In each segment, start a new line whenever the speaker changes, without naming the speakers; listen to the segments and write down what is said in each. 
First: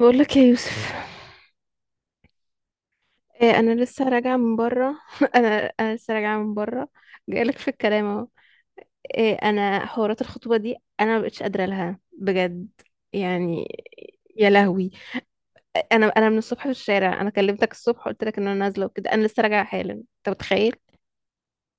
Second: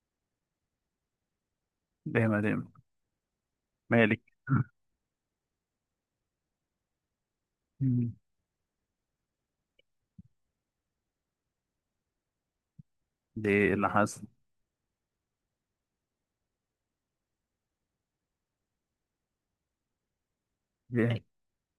بقول لك يا يوسف.
ليه؟ ما ليه؟
إيه، انا لسه
مالك؟
راجعه من بره. انا لسه راجعه من بره. جاي لك في الكلام
مم.
اهو. إيه، انا حوارات الخطوبه دي انا ما بقتش قادره لها بجد
ليه؟
يعني.
ايه اللي حصل؟
يا لهوي. انا من الصبح في الشارع، انا كلمتك الصبح قلت لك ان انا نازله وكده، انا لسه راجعه حالا. انت متخيل؟
ليه؟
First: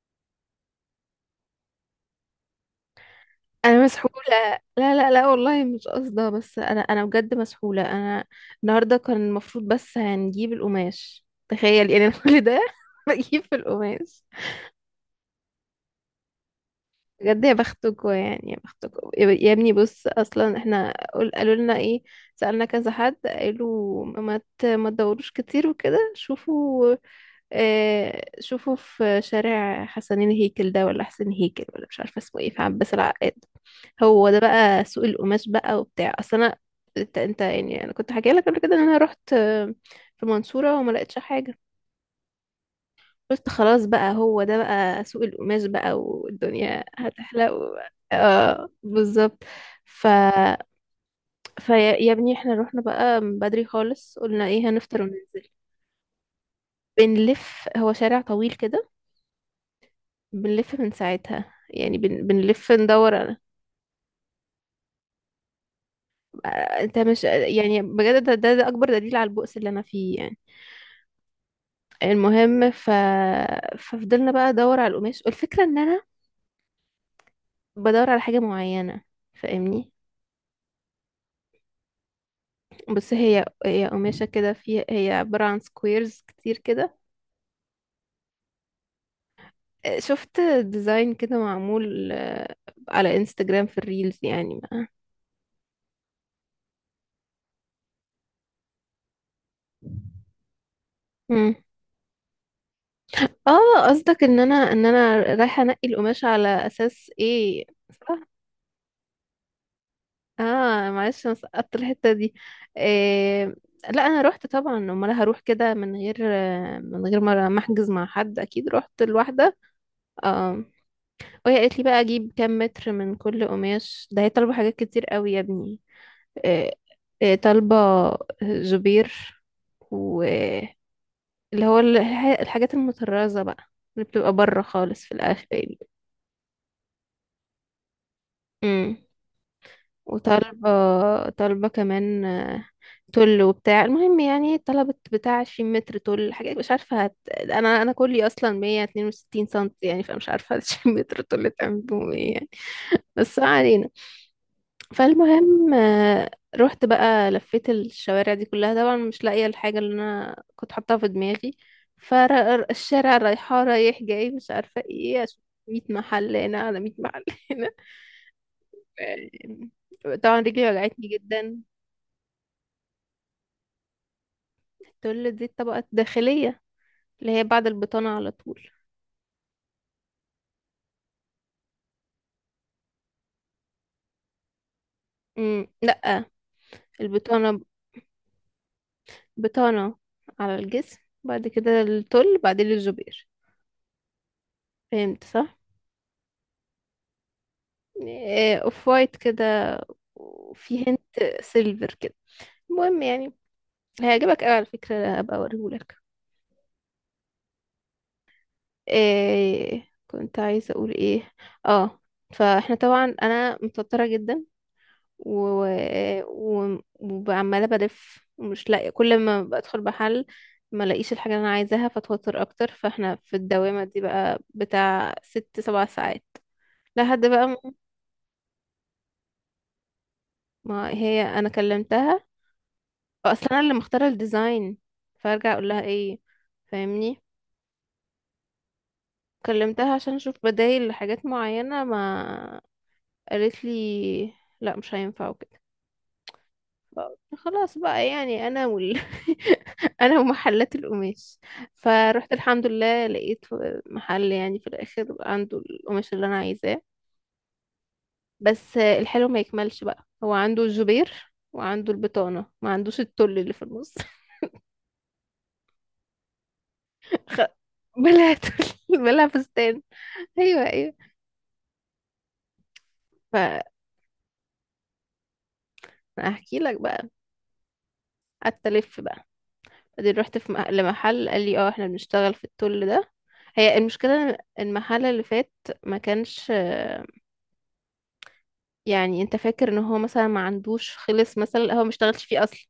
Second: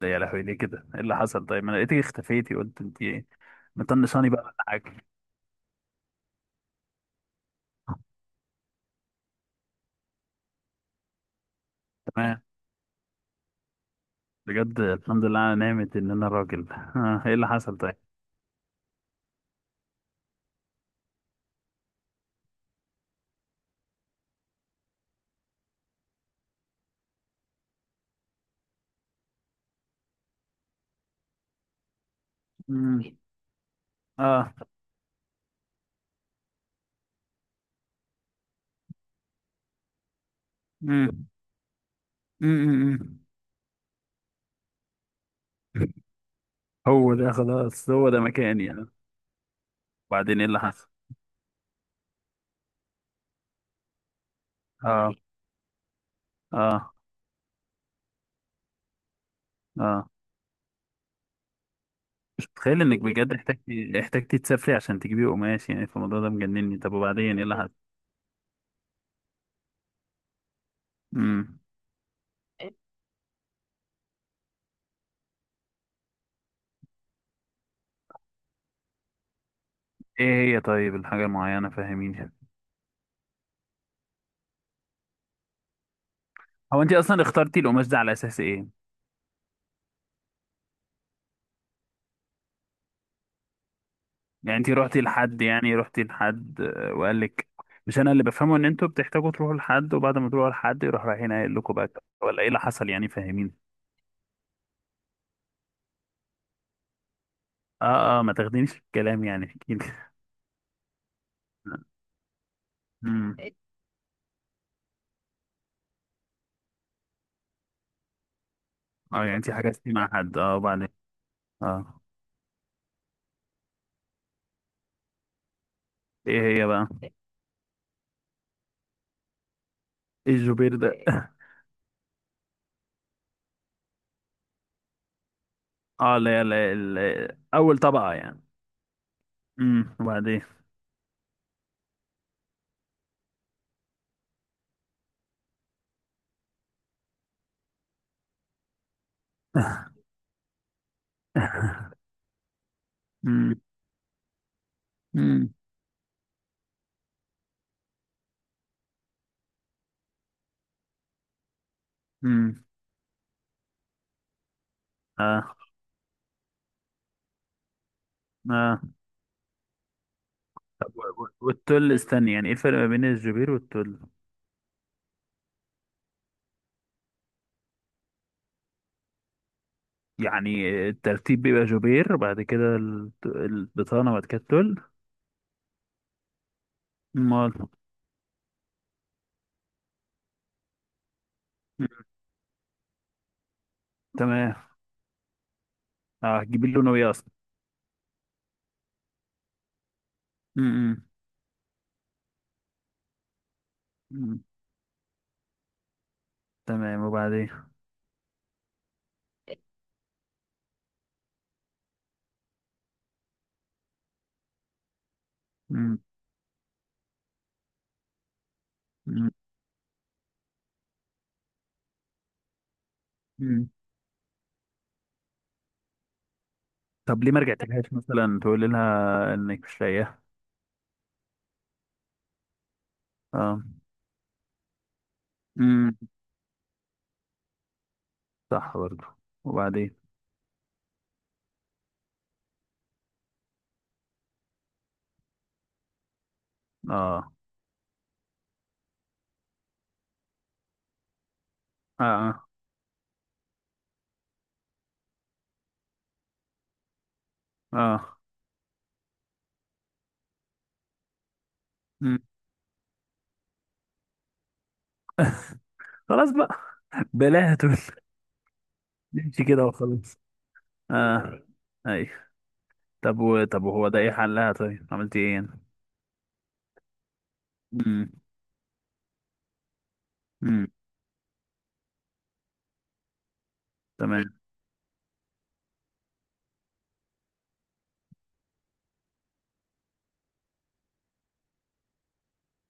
ده يا لهوي، ليه كده؟ ايه اللي حصل؟ طيب ما انا لقيتك اختفيتي، قلت انت ايه؟
انا مسحوله.
مطنشاني بقى ولا
لا
حاجه؟
لا لا، والله مش قصده، بس انا بجد مسحوله انا. النهارده كان المفروض بس هنجيب القماش، تخيل يعني. أنا
تمام.
كل ده بجيب في القماش.
بجد الحمد لله انا نعمت ان انا راجل. ايه
بجد
اللي
يا
حصل طيب؟
بختكوا، يعني يا بختكوا يا ابني. بص اصلا احنا قالوا لنا ايه؟ سألنا كذا حد قالوا ما تدوروش كتير وكده، شوفوا اه شوفوا في شارع حسنين هيكل ده، ولا حسين هيكل ولا مش عارفه اسمه ايه، في عباس
مم.
العقاد. هو ده
اه.
بقى سوق القماش بقى وبتاع. اصل انا، انت يعني، انا كنت حكي لك قبل كده ان انا رحت في المنصوره وما لقيتش
مم.
حاجه.
مم. مم.
قلت خلاص بقى هو ده بقى سوق القماش
مم.
بقى، والدنيا
هو ده
هتحلق
خلاص، هو ده مكاني
اه
يعني.
بالظبط. ف
وبعدين ايه اللي حصل؟
فيا يا ابني احنا رحنا بقى من بدري خالص، قلنا ايه هنفطر
اه.
وننزل.
اه.
بنلف، هو شارع طويل كده.
اه.
بنلف من ساعتها يعني،
مش
بنلف
متخيل انك
ندور
بجد
أنا.
احتاجتي تسافري عشان تجيبي قماش. يعني في الموضوع ده
آه،
مجنني. طب
انت مش
وبعدين ايه اللي
يعني
حصل؟
بجد، ده اكبر دليل على البؤس اللي انا فيه يعني.
امم
المهم ف... ففضلنا بقى ادور على القماش. والفكرة ان انا بدور على حاجة معينة، فاهمني.
ايه هي طيب الحاجة المعينة؟ فهميني يعني.
بس هي قماشة كده، في هي عبارة عن سكويرز كتير
هو انت
كده.
اصلا اخترتي القماش ده على اساس ايه؟
شفت ديزاين كده معمول على انستجرام في الريلز
يعني
يعني
انت
ما.
روحتي لحد، يعني روحتي لحد وقال لك؟ مش انا اللي بفهمه ان انتوا بتحتاجوا تروحوا لحد، وبعد ما تروحوا لحد يروح رايحين قايل
مم.
لكم بقى؟ ولا ايه اللي حصل يعني؟ فهميني.
اه قصدك ان انا ان انا رايحة انقي القماشة على اساس ايه؟
اه
صح.
اه، ما تاخدينيش في الكلام، يعني احكي لي.
اه معلش انا سقطت الحتة دي.
امم
إيه... لا انا رحت طبعا، امال هروح كده من غير من غير ما احجز مع حد، اكيد رحت
اه، يعني انت
لوحدة.
حجزتي مع حد. اه
اه.
وبعدين؟
وهي قالت لي بقى
اه
اجيب كام متر من كل قماش ده، هي طالبه حاجات كتير قوي يا ابني.
ايه هي
آه،
بقى؟
طالبة زبير
ايه الجوبير
واللي
ده؟
هو الحاجات المطرزة بقى، اللي بتبقى بره خالص في الآخر دي.
اه لا لا، ال- اول طبقة يعني.
امم.
وبعدين؟
وطالبة، طالبة كمان تل وبتاع. المهم يعني طلبت بتاع 20 متر تل، حاجة مش عارفة أنا كلي أصلا 162 سنتي يعني، فمش عارفة 20 متر تل تعمل بهم ايه يعني. بس ما
امم
علينا.
امم
فالمهم رحت بقى لفيت الشوارع دي كلها، طبعا مش لاقية الحاجة اللي انا كنت حاطاها في دماغي.
امم
فالشارع رايحة رايح جاي، مش عارفة ايه اشوف.
اه.
100 محل هنا على 100 محل هنا.
اه.
طبعا رجلي وجعتني جدا.
والتل، استني يعني ايه الفرق ما بين الجوبير والتل؟
تقول دي الطبقة الداخلية، اللي هي بعد البطانة على طول.
يعني الترتيب بيبقى جوبير، بعد كده الت- البطانة، بعد كده التل؟
لا،
امال؟
البطانة، بطانة على الجسم. بعد كده
مم.
التل، بعدين الجبير.
تمام.
فهمت صح.
اه، هتجيبي لونه ايه اصلا؟
اوف وايت كده، وفي
امم
هنت سيلفر كده. المهم يعني
أمم.
هيعجبك قوي على فكرة، هبقى اوريهولك.
تمام وبعدين؟
كنت عايزة اقول ايه. اه. فاحنا طبعا انا متوترة جدا، و...
امم
وعمالة بلف ومش لاقية، كل
أمم.
ما بدخل محل ما لاقيش الحاجة اللي انا عايزاها، فاتوتر اكتر. فاحنا في
أمم.
الدوامة دي بقى بتاع ست سبع ساعات.
طب
لحد
ليه ما
بقى ما.
رجعتلهاش مثلا، تقولي لها انك مش لاقيها؟
ما هي انا كلمتها، اصلا انا
اه.
اللي مختاره الديزاين، فارجع اقول لها
امم
ايه؟ فاهمني.
صح برضو.
كلمتها
وبعدين؟
عشان اشوف بدايل لحاجات معينه ما، قالت لي لا مش هينفع وكده. فقلت
اه.
خلاص بقى، يعني انا ومحلات القماش.
اه.
فروحت
اه.
الحمد لله لقيت محل يعني في الاخر عنده القماش اللي انا عايزاه،
آه.
بس الحلو ما يكملش بقى. هو عنده الجبير وعنده
أمم.
البطانه، ما عندوش التل اللي في النص.
خلاص بقى.
خ-
بلاها تقول.
بلا تل، بلا
نمشي كده
فستان.
وخلاص.
ايوه ايوه.
اه. اي. طب و... طب وهو ده ايه حلها؟ طيب، عملت ايه يعني؟
فاحكي لك بقى.
امم
قعدت الف بقى، بعدين رحت
امم
لمحل، قال لي اه احنا بنشتغل في التول ده. هي
تمام.
المشكله إن المحل اللي فات ما كانش يعني انت فاكر ان هو مثلا ما عندوش، خلص مثلا هو ما اشتغلش فيه اصلا.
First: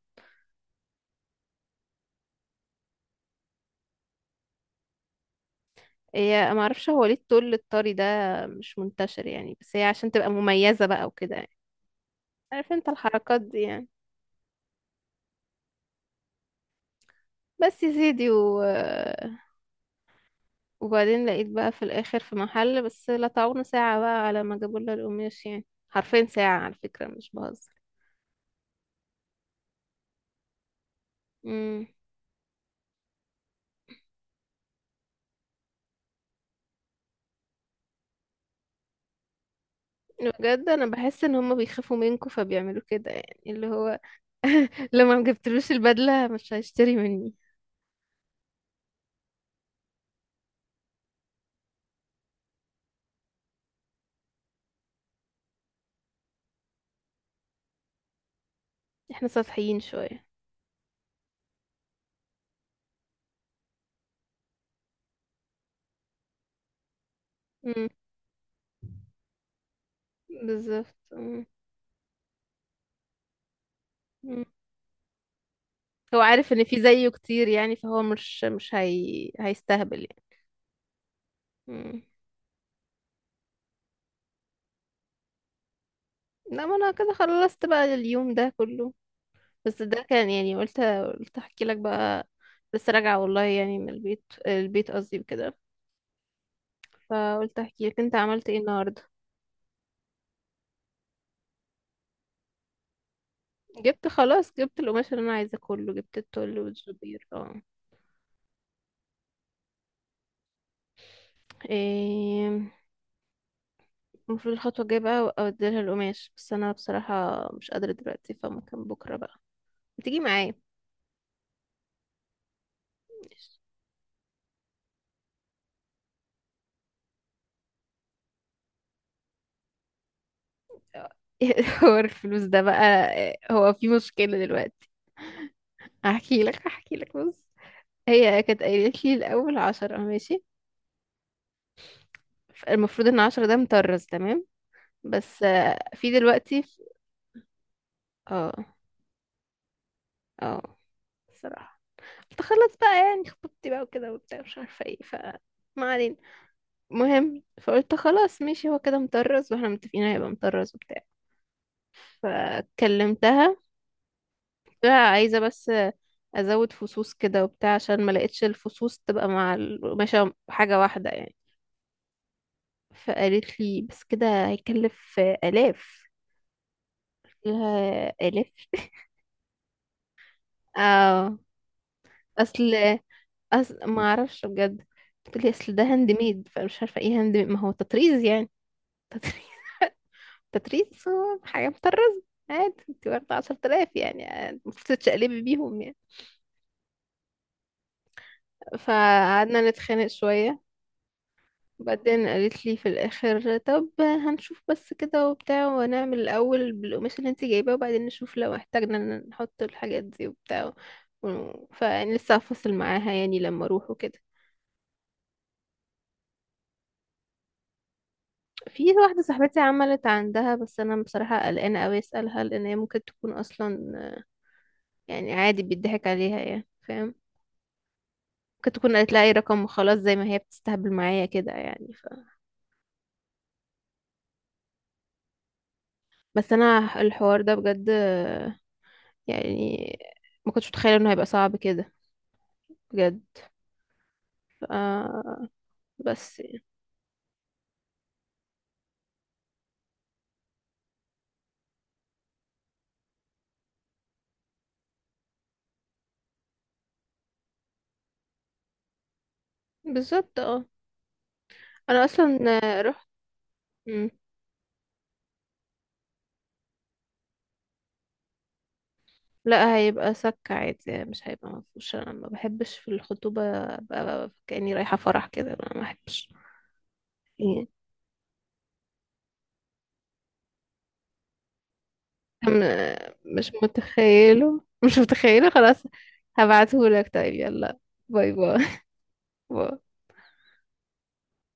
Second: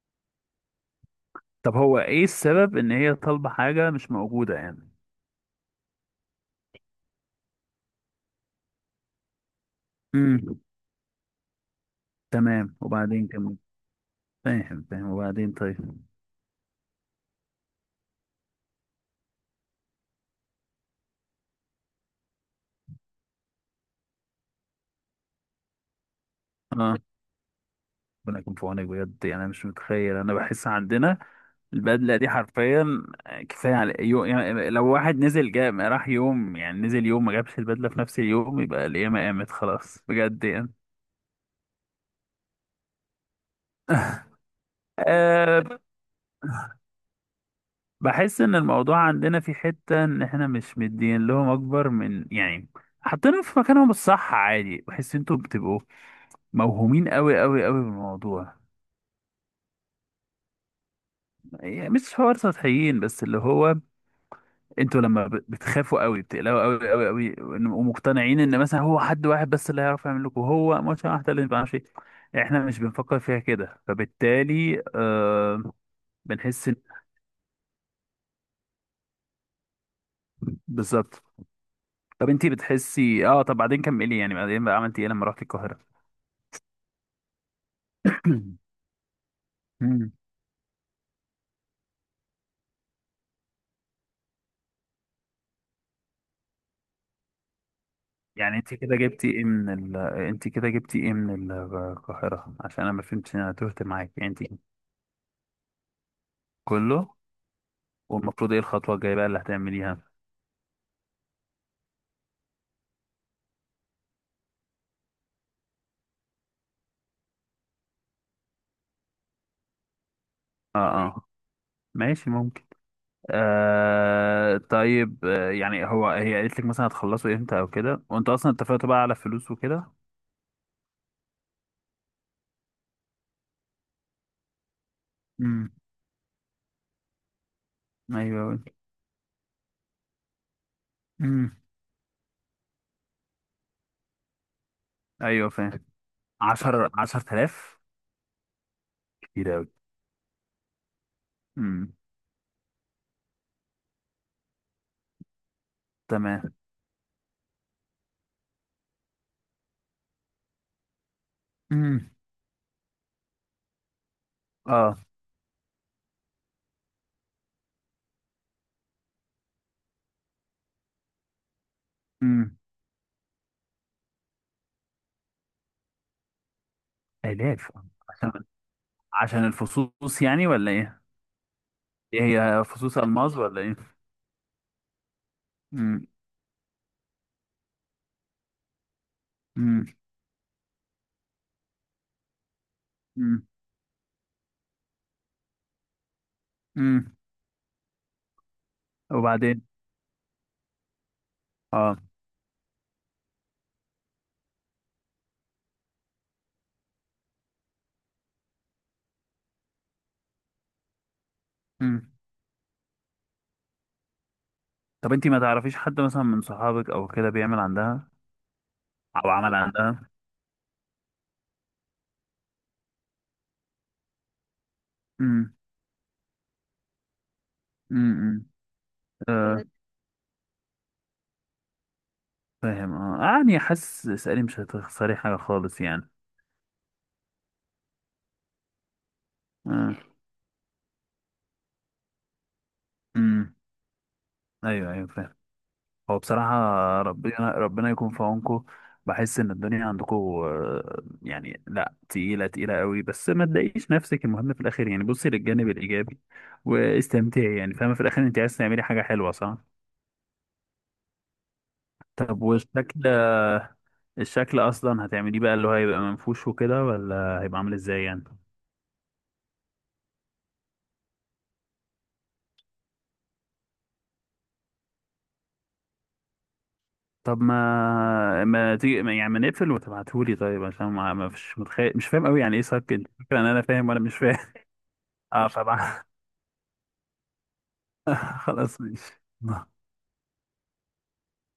طب هو ايه السبب ان هي طالبة حاجة مش موجودة يعني؟
هي ما اعرفش هو ليه التول الطري ده مش منتشر يعني، بس هي عشان تبقى
امم
مميزه بقى وكده يعني. عارف
تمام
انت
وبعدين،
الحركات
كمل.
دي يعني.
فاهم فاهم، وبعدين؟ طيب.
بس يا سيدي و وبعدين لقيت بقى في الاخر في محل، بس لا تعونا ساعة بقى على ما جابوا لنا القماش، يعني حرفين ساعة على
اه.
فكرة مش بهزر.
ربنا يكون في عونك بجد يعني. انا مش متخيل، انا بحس عندنا
امم.
البدله دي حرفيا كفايه على يو... يعني لو واحد نزل جا راح يوم، يعني نزل يوم ما جابش البدله في نفس اليوم، يبقى القيامه قامت خلاص بجد
بجد
يعني.
انا بحس ان هما بيخافوا منكم فبيعملوا كده، يعني اللي هو لما ما جبتلوش
آه.
البدلة مش هيشتري مني.
بحس ان الموضوع عندنا في حتة ان احنا مش مدين لهم اكبر من يعني. حاطينهم في مكانهم الصح عادي. بحس انتوا بتبقوا موهومين قوي قوي قوي بالموضوع.
احنا سطحيين شوية.
يعني مش حوار سطحيين، بس اللي هو انتوا لما ب- بتخافوا قوي، بتقلقوا قوي قوي قوي
امم.
ومقتنعين ان مثلا هو حد واحد بس اللي هيعرف يعمل لكم، هو
بالظبط.
ماتش واحد اللي
امم.
ما بيعرفش إيه. احنا مش بنفكر فيها كده،
أمم.
فبالتالي آه.
هو عارف ان
بنحس إن-
في زيه كتير يعني، فهو مش مش هي... هيستهبل يعني.
بالظبط.
امم.
طب انتي بتحسي؟ اه. طب بعدين كملي يعني، بعدين بقى عملتي ايه لما رحتي القاهرة؟
لا ما انا كده خلصت بقى اليوم ده كله. بس ده
مم.
كان يعني، قلت احكي لك بقى. لسه راجعة والله يعني، من البيت، البيت قصدي وكده. فقلت احكي لك انت عملت
يعني
ايه
انت كده
النهارده.
جبتي ايه من ال... انت كده جبتي ايه من القاهرة؟ عشان انا ما فهمتش، انا تهت معاك يعني انت.
جبت القماش اللي انا عايزاه كله، جبت التول
كله؟
والجبير اه.
والمفروض ايه الخطوة الجاية بقى اللي هتعمليها؟
إيه، المفروض الخطوة الجاية بقى اوديلها القماش، بس انا بصراحة مش قادرة دلوقتي، فممكن بكرة بقى تيجي معايا.
اه. اه. ماشي، ممكن. آه طيب، آه يعني هو هي قالت لك مثلا هتخلصوا امتى او كده؟ وانت اصلا اتفقتوا بقى على فلوس وكده؟
هو الفلوس ده بقى، هو في مشكلة دلوقتي.
امم
هحكي لك بص. هي
ايوه.
كانت قايلة لي الأول عشرة ماشي،
امم
المفروض ان عشرة ده مطرز تمام، بس
ايوه فاهم.
في دلوقتي.
10، 10,000.
اه
كتير قوي.
اه صراحة.
امم
قلت خلاص بقى يعني، خطوبتي بقى وكده وبتاع مش عارفة ايه. ف ما علينا.
تمام.
المهم فقلت خلاص ماشي، هو كده مطرز واحنا متفقين هيبقى مطرز وبتاع.
امم
فكلمتها، قلت لها
اه.
عايزة بس ازود فصوص كده وبتاع، عشان ما لقيتش الفصوص تبقى مع القماشة حاجة واحدة يعني.
امم
فقالت لي بس كده هيكلف آلاف. قلت لها
الاف. عشان،
آلاف؟
عشان الفصوص يعني ولا ايه؟
اه.
ايه،
اصل
هي فصوص الماس ولا ايه؟
ما اعرفش بجد. بتقولي اصل ده
امم
هاند ميد، فمش عارفه ايه هاند ميد ما هو تطريز يعني. تطريز
امم
تطريز، هو حاجه مطرزه عادي. انت واخده
امم
10,000 يعني، المفروض تتشقلبي بيهم يعني.
امم وبعدين؟
فقعدنا نتخانق شويه.
اه.
بعدين قالت لي في الاخر طب هنشوف بس كده وبتاع، ونعمل الاول بالقماش اللي انت جايباه، وبعدين نشوف لو احتاجنا إن نحط الحاجات دي وبتاع.
امم
فلسه هفصل معاها يعني لما اروح وكده.
طب انتي ما تعرفيش حد مثلا من صحابك او كده بيعمل عندها
في واحدة
او عمل
صاحبتي عملت
عندها؟
عندها، بس أنا بصراحة قلقانة أوي أسألها، لأن هي ممكن تكون أصلا يعني
امم
عادي بيضحك عليها يعني، فاهم؟
امم
ممكن تكون قالت لها أي رقم
آه.
وخلاص، زي ما هي بتستهبل معايا كده يعني
فاهم. اه يعني حاسس اسألي، مش هتخسري حاجة خالص يعني.
بس أنا الحوار ده بجد يعني، ما كنتش متخيلة إنه هيبقى صعب كده بجد.
امم ايوه ايوه فاهم.
آه،
هو
بس
بصراحة
يعني.
ربنا، ربنا يكون في عونكم. بحس إن الدنيا عندكم آه، يعني لا تقيلة، تقيلة قوي. بس ما تضايقيش نفسك، المهم في الآخر يعني بصي للجانب الإيجابي واستمتعي يعني. فاهمة، في الآخر أنت عايز تعملي حاجة حلوة صح؟
بالظبط اه. أنا أصلا
طب والشكل؟
رحت. مم.
الشكل أصلا هتعمليه بقى، اللي هو هيبقى منفوش وكده ولا هيبقى عامل إزاي يعني؟
لا هيبقى سك عادي يعني، مش هيبقى مفهوش، أنا ما بحبش في الخطوبة أبقى كأني رايحة فرح كده، أنا ما بحبش.
طب ما ما تيجي ما- يعني ما نقفل وتبعتهولي طيب؟ عشان ما ما فيش، متخيل، مش فاهم قوي يعني إيه صك. أنت فاكرة إن
مش
أنا فاهم وأنا مش فاهم.
متخيله، مش
أه
متخيله خلاص.
طبعا.
هبعتهولك طيب يلا. باي باي.
خلاص ماشي.
باي.